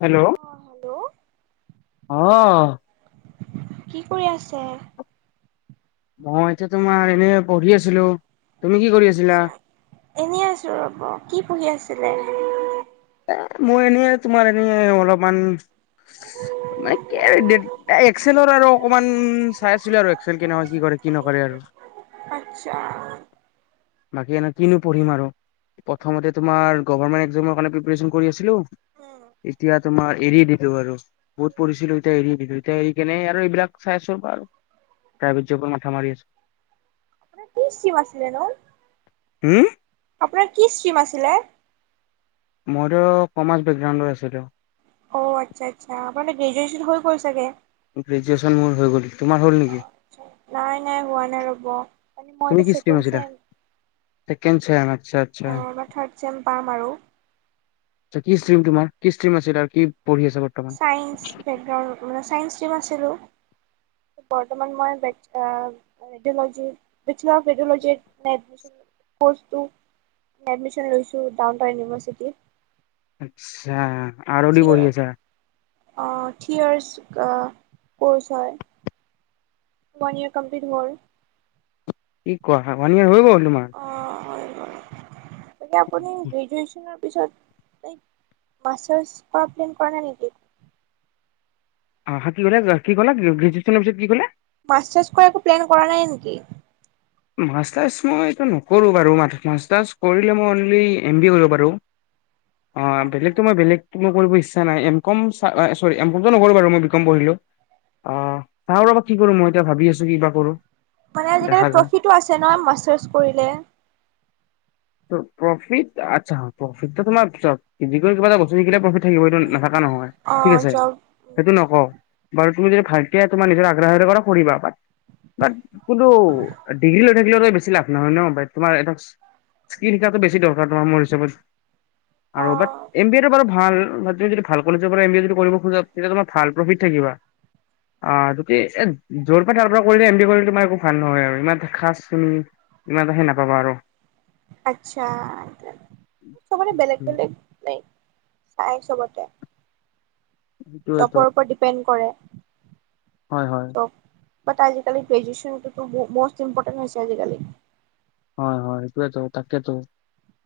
Hello'' অ hello আহ! কি কৰি আছে? মই এতিয়া তোমাৰ এনে পঢ়ি আছিলো। তুমি কি কৰি আছিলা আা এনে আছো ৰব কি পঢ়ি আছিলে? এ মই এনেই তোমাৰ এনে অলপমান মে এক্সেলৰ আৰু অকমান চাই আছিলো আৰু এক্সেল কেনেকুৱা কি কৰে কি নকৰে আৰু আচ্ছা বাকী এনে কিনো পঢ়িম আৰু, প্ৰথমতে তোমাৰ গমেট একৰ কাৰে প্ৰপন কৰি আছিলো। এতিয়া তোমাৰ এৰি আৰু বহুত পছিলো, এতিয়া এৰি এতিয়া এৰি কেনে আৰু এইবিলাক চাই আছো ৰ বা আৰু প্ৰাইভেট জবত মাথা মাৰি আছো। আপোনাৰ ত্ৰিশ জিম আছিলে ন হম! আপোনাৰ কি ষ্টীম আছিলে? মইতো কমাৰ্চ বেকগ্ৰাউণ্ড আছিলো। অ আচ্ছা আচ্ছা আপোনাৰ গ্ৰেজচন হৈ গ'ল চাগে। গ্ৰেজুৱেচন মোৰ হৈ গলি। তোমাৰ হ'ল নেকি? হব। মই তুমি এটিয়া কি ষ্ট্ৰীম চেকেণ্ড আছিলা ছেম। ছেকেণ্ড চেম আচ্ছা আচ্ছা অ', এই বাৰ থাৰ্ড চেম পাম আৰু। ছা কি ষ্ট্ৰীম তোমাৰ, কি ষ্ট্ৰীম আছিল আৰ চাইন্স বেগৰ মানে চাইন্স ষ্টিম আছিলো। বৰ্তমান মই ৰেডিঅ'লজি বেচেলাৰ অফ ৰেডিঅ'লজিত মানে এডমিছন লৈছো, কৰ্চটো এডমিছন লৈছোঁ ডাউন টাউন ইউনিভাৰ্চিটিত। আচ্ছা। আৰ দি থিয় পঢ়ি আছা। অ', থ্ৰী ইয়াৰ্চ ক'ৰ্চ হয়, ওৱান ইয়েৰ কমপ্লিট হ'ল। কি কোৱা ওৱান ইয়াৰ হৈ গল? তোমাৰ। হৈ গ'ল আপুনি গ্ৰেজুৱেচনৰ পিছত তাইক মাষ্টাৰছ কৰা প্লেন কৰা নাই নেকি? অহ কি কলে কি ক'লে গ্ৰেজুৱেশ্যনৰ পিছত কি কলে? মাষ্টাৰছ কৰা একো প্লান কৰা নাই নেকি? মাষ্টাৰ্চ মই এইটো নকৰোঁ বাৰু মাষ্টাৰ্চ কৰিলে মই অনলি এম বি এ কৰিব বাৰু। অ', বেলেগতো মই বেলেগ মু কৰিব ইচ্ছা নাই এক কম চা আ-এ-চৰী এম কমটো নকৰো বাৰু মই বি কম পঢ়িলো, অ', চাওঁ ৰ কি কৰো মই এতি ভাবি আছো কিবা কৰো। মানে দেখা আজিকালি যাক। প্ৰফিট আছে না মাচাছ কৰিলে। প্ৰফিট আচ্ছা প্ৰফিট ত তোমাৰ চ কৰি কিবা এটা বস্তু শিকিলে প্ৰফিট থাকিবতটো নাথকা নহয়, ঠিক অ' আছে? জব সেইটো নক বাৰু তুমি যদি ভালকে তোমাৰ নিজৰ আগ্ৰৰে কৰা কৰিবা বাত, কিন্তু ডিগ্ৰী লৈ থাকিলেও বেছি লাভ নহয় ন তোমাৰ এটো স্কিল শিকাটো বেছি দৰকাৰ তোমাৰ মোৰ হিচাপত। আৰু বাট অ' এম বি এটো বাৰু ভাল। তুমি যদি ভাল কলেজৰ পৰা এম বি এ যদি কৰিব খোজা তেতিয়া তোমাৰ ভাল প্ৰফিট থাকিবা, আহ জতি এ যৰ পৰা তাৰ পৰা কৰিলে এম বি এ কৰিলে তোমাৰ একো ভাল নহয় আৰু ইমান খাচ তুমি ইমান এ নাপাবা আৰু। আচ্ছা চবৰে বেলেগ উম, বেলেগ নাই। চাই চবতে। সেইটোৱেতো টপৰ ওপৰত ডিপেণ্ড কৰে। হয় হয়। চ' বাট আজিকালি গ্ৰেজুয়েচন টো টো মষ্ট ইম্পৰ্টেণ্ট হৈছে আজিকালি। হয় হয় সাইটিয়েটো তাকেতো,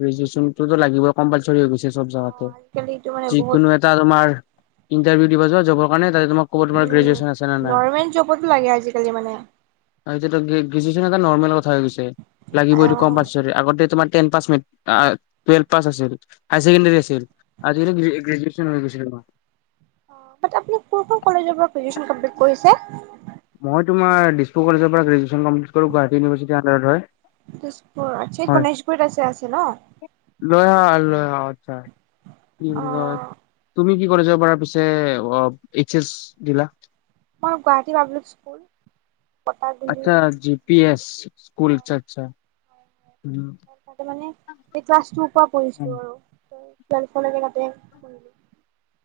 গ্ৰেজুৱেচনটো লাগিব কম্পালচৰি হৈ গৈছে। চব জাগাতে, অ' আজিকালি এইটো মানে যি বহুত কোনো এটা তোমাৰ ইন্টাৰভিঅ দিব যোৱা কাৰণে তোমাক ক'ব তোমাকৰ উম, গ্ৰেজুয়েচন আছে নে নাই? গভৰ্ণমেণ্ট জবতো লাগে আজিকালি মানে আ এতিয়াটো গ্ৰেজুয়ে [unintelligible] নৰ্মেল কথা হে কৈছে। লাগিব এইটো কম অ'। [unintelligible] আগতে তোমাৰ টেন পাছ, আহ টোৱেলভ পাছ আছিল, হাই ছেকেণ্ডাৰী আছিল আজিকালি গ্ৰেজোওৱেন হৈ গৈছে তোমাৰ। বাট আপুনি কোনখন কলেজৰ পৰা গ্ৰেজোৱেচন কোমপ্লিট কৰিছে। মই তোমাৰ দিছপুৰ কলেজৰ পৰা গ্ৰেজোৱেচন কমপ্লিট কৰো গুৱাহাটী ইউনিভাৰ্চিটিৰ আনদাৰত হয়। দিছপুৰ আচ্ছা হয় গণেশ গুৰিত আছে আছে ন। অ' আচ্ছা। কি বুলি কয় অ', তুমি কি? কলেজৰপৰা পিছে এইচ এছ দিলা। মই গুৱাহাটী পাব্লিক স্কুল। পটাগুৰি আচ্ছা জি পি এছ স্কুল আচ্ছা আচ্ছা ত তাতে মানে এই ক্লাছ টুৰ পৰা পঢ়িছিলো আৰু ত টোৱেলফৰ লৈকে তাতে পঢ়িলো।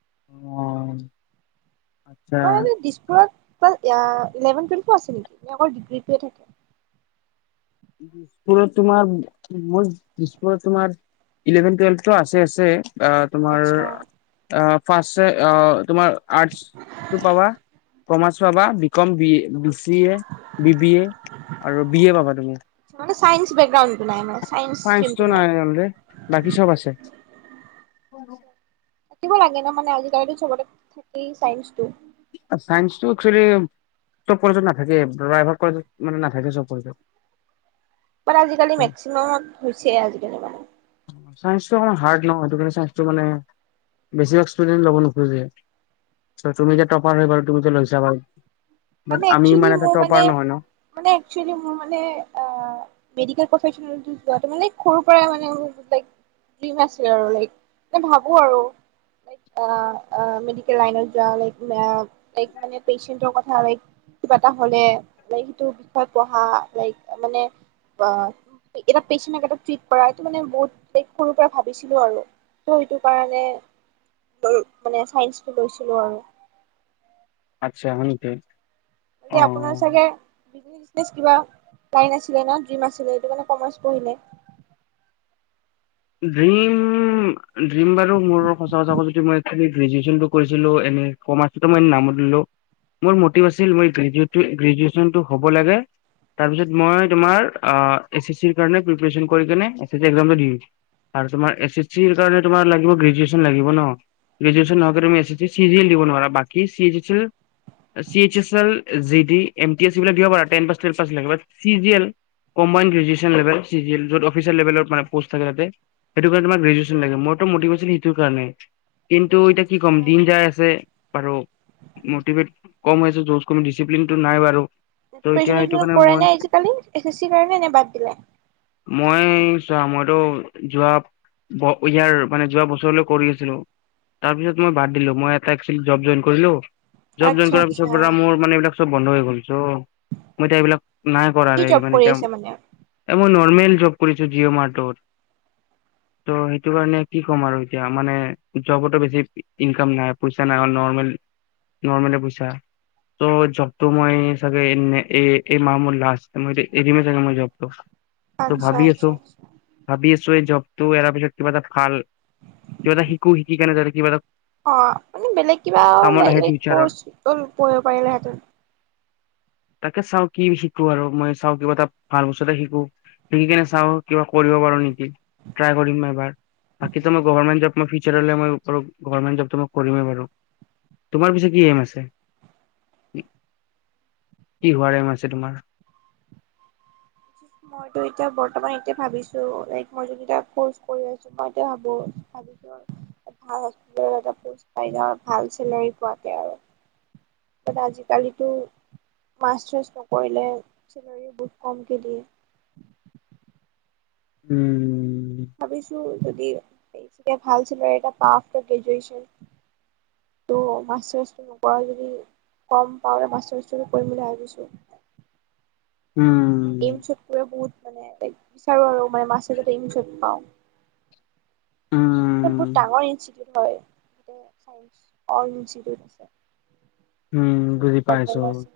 অ। আচ্ছা মই হেনো দিছপুৰত। অকল ইয়া ইলেভেন টুৱেলভো আছে নেকি অকল ডিগ্ৰীটোৱে থাকে। দিছপুৰত তোমাৰ [unintelligible] দিছপুৰত তোমাৰ ইলেভেন টুৱেলভটো আছে আছে। অ' তোমাৰ আচ্ছা অ' ফাৰ্ষ্ট [unintelligible] তোমাৰ আৰ্টচ টো পাবা কমাৰ্চ পাবা। B com B A. B C A, B B A আৰু বি এ পাবা তুমি। মান চাইনচ বেকগ্রাউন্ড। চাইন্চটো নাই অনলি, বাকী চব আছে। আচ্ছা [unintelligible] থাকিব লাগে ন' মানে আজিকালো চবতে, থাকেই চাইন্সটো। চাইন্সটো একচুৱেলি, চব কলেজত নাথাকে প্রায় ভাগ কলেজত মানে নাথাকে। বাট আজিকালি মেক্সিমামত হৈছে আজিকালি মানে। চাইন্সটো অকণ হাৰ্ড নহয় সেইটো কাৰণে চাইন্সটো মানে, বেছিভাগ ষ্টুডেণ্ট ল'ব নোখোজে, তুমি টপাৰ হৈ বাৰু তুমি যে লৈছা বাৰু। বাট মানে আমি ইমান একচুৱেলি এটা মোৰ টপাৰ মানে, নহয় ন মানে একেল মোৰ মানে আহ মেডিকেল প্ৰফেশ্যনটো পোৱা মানে সৰুৰ পৰা লাইক, ড্ৰীম আছিলে আৰু লাইক, মানে ভাবোঁ আৰু, লাইক আহ আহ মেডিকেল লাইনত যোৱা আহ লাইক মানে পেচেন্তৰ কথা লাইক কিবা এটা হ'লে, লাইক সেইটো বিষয়ে পঢ়া লাইক মানে, আহ, এইকেইটা পেচেণ্টক এটা ট্ৰিট কৰা এইটো মানে বহুত সৰুৰ পৰা ভাবিছিলোঁ আৰু, ত' সেইটো কাৰণে, মানে চাইন্সটো লৈছিলোঁ আৰু। আচ্ছা, হয় নেকী? এতিয়া আপোনাৰ চাগে বিজনেচ [unintelligible] কিবা, লাইন আছিলে নে ড্ৰিম আছিলে সেইটো কাৰণে কমাৰ্চ পঢ়িলে। ড্ৰীম ড্ৰীম বাৰু মোৰো সঁচা কথা ক'ব গ'লে কি মই কি আকচুৱেলি গ্ৰেজুৱেচনটো কৰিছিলো এম এ কমাৰ্চ সেইটো মই নামত [unintelligible] মোৰ মটিভ আছিল গ্ৰেজু-গ্ৰেজুৱেচনটো হ'ব লাগে, তাৰপিছত মই তোমাৰ আহ এছ ই ছিৰ কাৰণে প্ৰিপাৰেচন কৰি কিনে এছ ই চি এক্সামটো দি দিম। আৰু তোমাৰ এছ এছ চিৰ কাৰণে তমাৰ গ্ৰেজুৱেচন লাগিব ন গ্ৰেজুৱেচন নোহোৱাকৈ তুমি A S C G L দিব নোৱাৰা বাকী C H G L, C ইউত L, GD, M T S এইবিলাক দিব পাৰা টেন পাছ টোৱেল পাছ লৈকে but C G L combine graduation লেবেল চি জি এল যত অচিয়েল লেভেলে পষ্ট থাকে তাতে সেইটো কাৰণে তোমাৰ গ্ৰেজন লাগে মইতো মতিভেচশ সেইটো কাৰণে কিন তো এতিয়া কি ক'ম দিন যাই আছে বাৰু মটিভেট কম হৈছে জওছ কম ডিচিপ্লিনটো নাই বাৰু ত' এতিয়া সেইটো কাৰণে [unintelligible] কৰে মই নে আজিকালি এছ এছ চিৰ কাৰণে এনে বাদ দিলে মই চোৱা মইতো যোৱা ইয়াৰ মানে যোৱা বছৰলৈ কৰি আছিলো তাৰ পিছত মই বাদ দিলো মই এটা একেছোৱেলি জব জইন কৰিলো জব জইন আচ্ছা কৰাৰ পিছৰ আচ্ছা পৰা মোৰ মানে এইবিলাক চব বন্ধ হৈ গ'ল চ মই এতিয়া এইবিলাক নাই কৰা কি ৰে জব মানে কৰি এতিয়াই আছে মানে? এ মই নোৱা ফৰ্মেল জব কৰিছো জিঅ' মাৰ্টত ত' সেইটো কাৰণে কি ক'ম আৰু এতিয়া মানে জবতো বেছি ইনকাম নাই পইচা নাই নৰ্মেল নৰ্মলে পইচা ত' জবটো মই চাগে এ এই মাহ মোৰ লাষ্ট মই এতিয়া এৰিমেই চাগে মই জবটো তো আচ্ছা ভাবি আছো আচ্ছা আচ্ছা, ভাবি আছ এই জবো এৰাৰ পিছত কিবা এটা ভাল কিবা এটা শিকো শিকিনে যাতে কিবা এটা অ মানে বেলেগ কামত আহে এনেই ফিউচাৰত কৌচ পঢ়িব পাৰিলে হেঁতেন তাকে চাও কি শিকো আৰু মই চাওঁ কিবা এটা ভাল বস্তু এটা শিকো শিকি কিনে চাওঁ কিবা কৰিব পাৰো নেকি ট্ৰাই কৰিম ন' এবাৰ বাকীটো মই গভাৰমেণ্ট জব মই ফিউচাৰলৈ মই [unintelligible] গভাৰ্মেণ্ট জবটো মই কৰিমেই বাৰু তোমাৰ পিছে কি এম আছে [inaudible] কি হোৱা এম আছে তোমাৰ? মইতো এতিয়া বৰ্তমান এতিয়া ভাবিছো লাইক মই যদি এটা কৰ্চ কৰি আছো মই এতিয়া ভাবো ভাবিছো আৰু এ ভাল হস্পিতেল এটা পোষ্ট পাই যাওঁ ভাল চেলাৰী পোৱাকে আৰু। [unintelligible] আজিকালিতো মাষ্টাৰছ নকৰিলে চেলাৰিও বহুত কমকে দিয়ে। উম, ভাবিছো যদি [unintelligible] এয়া ভাল চেলাৰী এটা পাও আকৌ গ্ৰেজুৱেচন ত' মাষ্টাৰ্ছটো নকৰাও যদি কম পাওঁতে মাষ্টাৰ্ছ টো কৰিম বুলি ভাবিছোঁ। উম, এয় বহুত মানে টিছআৰৰ আৰু মানে মাছ মাষ্টাৰ্ছ যত পাওঁ অসেইখন বহুত উম ডাঙৰ ইনষ্টিউট হয় ত' চাইন্সয় ইনষ্টিউটচ আছে। উম চব বুজি পাইছো ডিপাৰ্টমেণ্ট আছে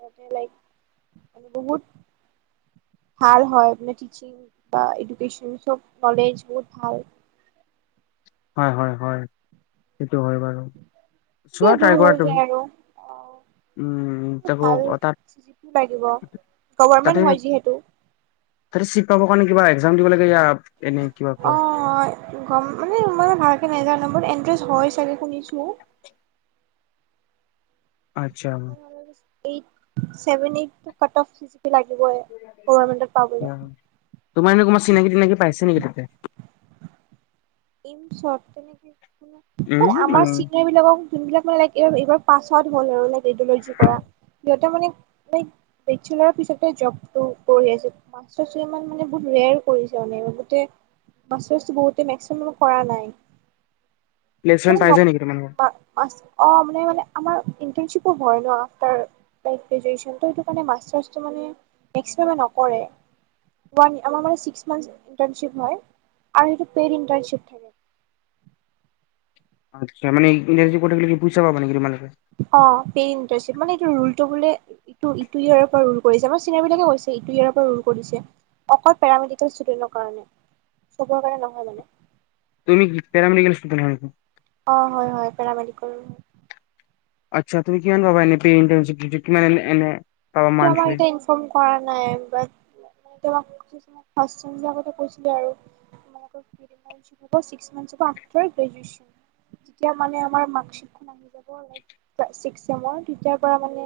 আৰুতে লাইক আৰু বহুত ভাল হয় মানে টিচিং বা এডুকচন চব নলেজ বহুত ভাল। হয়-হয়-হয় [unintelligible] দূৰ হৈ তুমি যায় আৰু অহ, উম এ তাকো ভাল তাত চিটো লাগিব তাতে গভৰমেন্ট হয় যিহেতু। তাতে চিট পাব কাৰণে কিবা এক্সাম দিব লাগে ইয়া অ, গম মা এই মানে ভালকে নেজানো বাট এণ্ট্ৰেন্স হয় চাগে শুনিছো। আচ্ছা হ'ব। এইট ছেভেন এইটো কাট অফ লাগিবই গভৰ্মেণ্টত পাবলে অ তোমাৰ এনে কমমান চিনাকি-তিনাকি পাইছে নেকি তাতে। ইম শ্বপ মানে কি? উম আমাৰ মানে চিনিয়াৰ বিলাকক যোনবিলাক মানে ল এইবাৰ প ত হ'ল আৰু ন [unintelligible] ল যি কৰা। ইটো মানে বেতছেলাৰৰ পিছতে যব টো কৰি আছোঁ। চ চ মান মানে বহুৱাই এ কৰিছো গোটেই মেছেজ বহুতে মেছেজ। কৰা নাই। প্লেছমেণ্ট পাইচে নেকি তোমালোকৰ। অঁ মানে মানে আমাৰ ইণ্টাৰ্ণশ্বিপো হয় ন, আফটাৰ গ্ৰেজুৱেশ্যন তো সেইটো কাৰণে মাষ্টাৰ্চটো মানে এক্সেমে নকৰে ওৱান আমাৰ মানে ছিক্স মানথ ইণ্টাৰ্ণশ্বিপ হয় আৰু সেইটো পেড প্ৰচ থাকে। আচ্ছা, মানে এণ্টাৰচিপত থাকিলে পইচা পাবা নেকি তোমালোকে। অ পে এণ্টাৰ চিপ মানে এই টো ৰুল মানে আমাৰ ছিনিয়ৰ বিলাকে কৈছে এইটো ইয়াৰ ৰ পৰা ৰুল কৰিছে অকল পেৰামেডিকেলে ষ্টোদেনৰ কাৰনে চব ৰ কাৰনে নহয় মানে। তুমি পেৰাামেডিকেল ষ্টুডেন। অঁ হয়-হয় পেৰামেডিকেলৰ হয়। আচ্ছা, তুমি কিমান পাবা এনে প্ৰে ইণ্টাৰচিপতএনে-এনে, সেইটো আমাক এয়া ইনফৰ্ম কৰা নাই। তাক ফাৰ্ষ্ট চেমবিলাকতে কৈছিলে আৰু তোমোক হ'ব ছিক্স মান্থ হ'ব আফটাৰ গ্ৰেজুৱেশ্যন তেতিয়া মানে আমাৰ মাৰ্কশ্বিটখন আহি যাব লাইক ক্লা ছিক্স চেমৰ তেতিয়াৰ পৰা মানে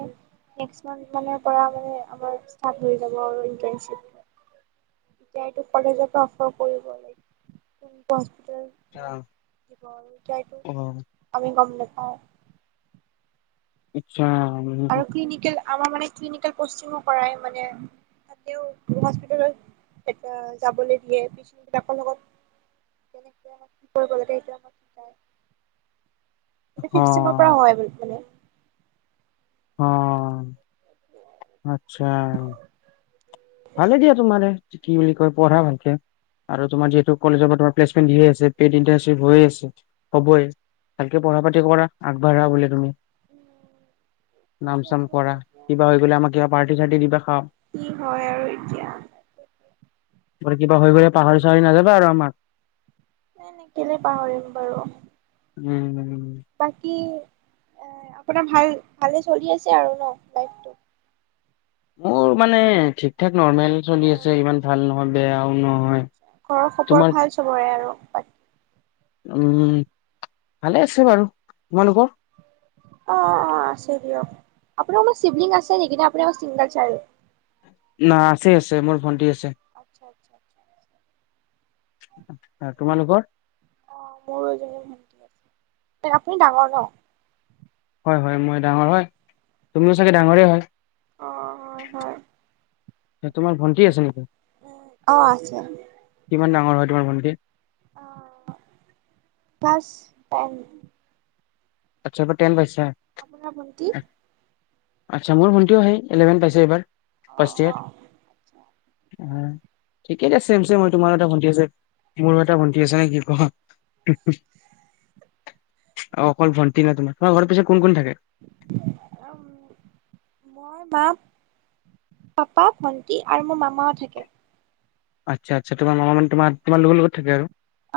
নেক্সট মান্থ মানে পৰা মানে আমাৰ ষ্টাৰ্ট হৈ যাব। আৰু ইণ্টাৰচিপ এই কলেজ অফাৰ কৰি লব লাগিব ম দিব আৰুতিাইটো অ' আমি গম নাপাওঁ [unintelligible] আচ্ছা, আচ্চা, উম-উম। আৰু ক্লিনিকেল আমাৰ মানে ক্লিনিকেল পেষ্টিঙো কৰাই মানে তাতেও হস্পিটেল যাবলৈ দিয়ে পেচণ্টবিলাকৰ লগত কেনেক আম কি কৰিব লাগে সেই শিকাই। ফিভ চেমৰ পৰা অ' হয় মানে। অ' আচ্ছা। ভালে দিয়া তুমাৰে কি বুলি কয় পঢ়া ভালকে আৰু তোমাৰ যিহেতু কলেজৰ পৰাম্লেন্টে দিইয়ে আছে, প্ৰেদ ইণ্টাৰেষ্ট হৈ এ আছে হবই ভালকে পঢ়া পাতি কৰা আগবাঢ়া বুলে তুমি। কৰি নাম চাম আছো আৰু কৰা এতিয়া কিবা হৈ গলে আমাক কিবা পাৰ্টি-চাৰ্টি দিবা খাম। কি হয় আৰু এতিয়া ত কিবা হৈ গ পাহৰি চাহৰি নাযাবা আৰু। আমাক। এ নে কেলে পাহৰিম বাৰু। উম, বাকী অহ আপোনাৰ ভাল ভালে চলি আছে আৰু ন লাইফটো? মোৰ মানে ঠিক ঠাক। নৰ্মেল চলি আৰু আছে ইমান ভাল নহয়। বেয়াও ন ঘৰৰ খবৰ ভাল চবৰে আৰু? বাকী উম ভালে আছে বাৰু তোমালোকৰ? অ অ আছে দিয়ক আপোনাৰ কোনোবা চিভলিং আছে নেকি নে আপোনাৰ অকল চিংগল চাইল্ড না আছে আছে মোৰ ভণ্টি আছে। আচ্ছা আচ্ছা। আচ্ছা আচ্ছা। তোমালোকৰ অ মোৰো এজনী ভণ্টি আছে আপুনি ডাঙৰ ন হয়, হয় মই ডাঙৰ হয় তুমিও চাগে ডাঙৰে হয়। অঁ হয় হয়। তোমাৰ ভণ্টি আছে নেকি? অ আছে কিমান ডাঙৰ হয় তোমাৰ ভণ্টি। Class ten. আচ্ছা টেন পাইছে। আপোনাৰ ভণ্টি? আচ্ছা, মোৰ ভণ্টিও সেই ইলেভেন পাইছে এইবাৰ। অ ফাচট ইয়েৰৰ অ আচ্ছা। থিক আছে পিছে হয় তোমাৰো এটা ভণ্টি আছে মোৰো এটা ভণ্টি আছে নে কি ক াকচ [unintelligible] অঁ ক ভন্টি ন তমাৰম ঘৰ পিত কোন কোন থাকে? মই মা পাপা ভণ্টি আৰু মোৰ মামাও থাকে। আচ্ছা আচছা তোমাৰ মামা মান তোম তোম লগত থাকে আৰু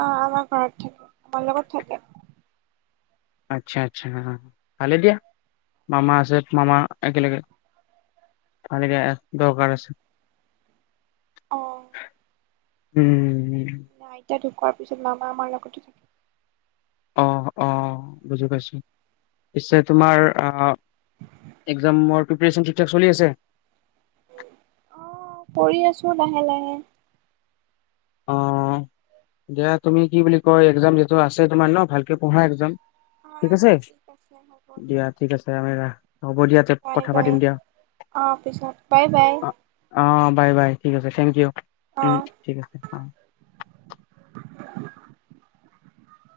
অঁ আমাৰ ঘৰত থাকে আমাৰ লগত থাকে। আচ্ছা আচ্ছা ভালে দিয়া মামা আছে মামা একেলগে ভালে দিয় দৰকাৰ আছে। অহ। উম উম উম। নাই। এতিয়া ঢুকোৱাৰ পিছত মামা আমাৰ লগতে থাকে। অঁ অঁ বুজি পাইছোঁ, পিছে তোমাৰ একজামৰ প্ৰিপেৰেচন ঠিকঠাক চলি আছে? অঁহ পঢ়ি আছো লাহে লাহে। অ দিয়া তুমি কি বুলি কয় একজাম যিহেতু আছে তোমাৰ ন ভালকে পঢ়া একজাম। অ ঠিক আছে? আছে হ'ব দিয়া দিয়ক ঠিক আছে আ ৰা হ'ব দিয়া বাই কথা বাই পাতিম দিয়া, অ পিছত বাই বাই অ অ বাই বাই ঠিক আছে থেংক ইউ অ উম্ ঠিক আছে।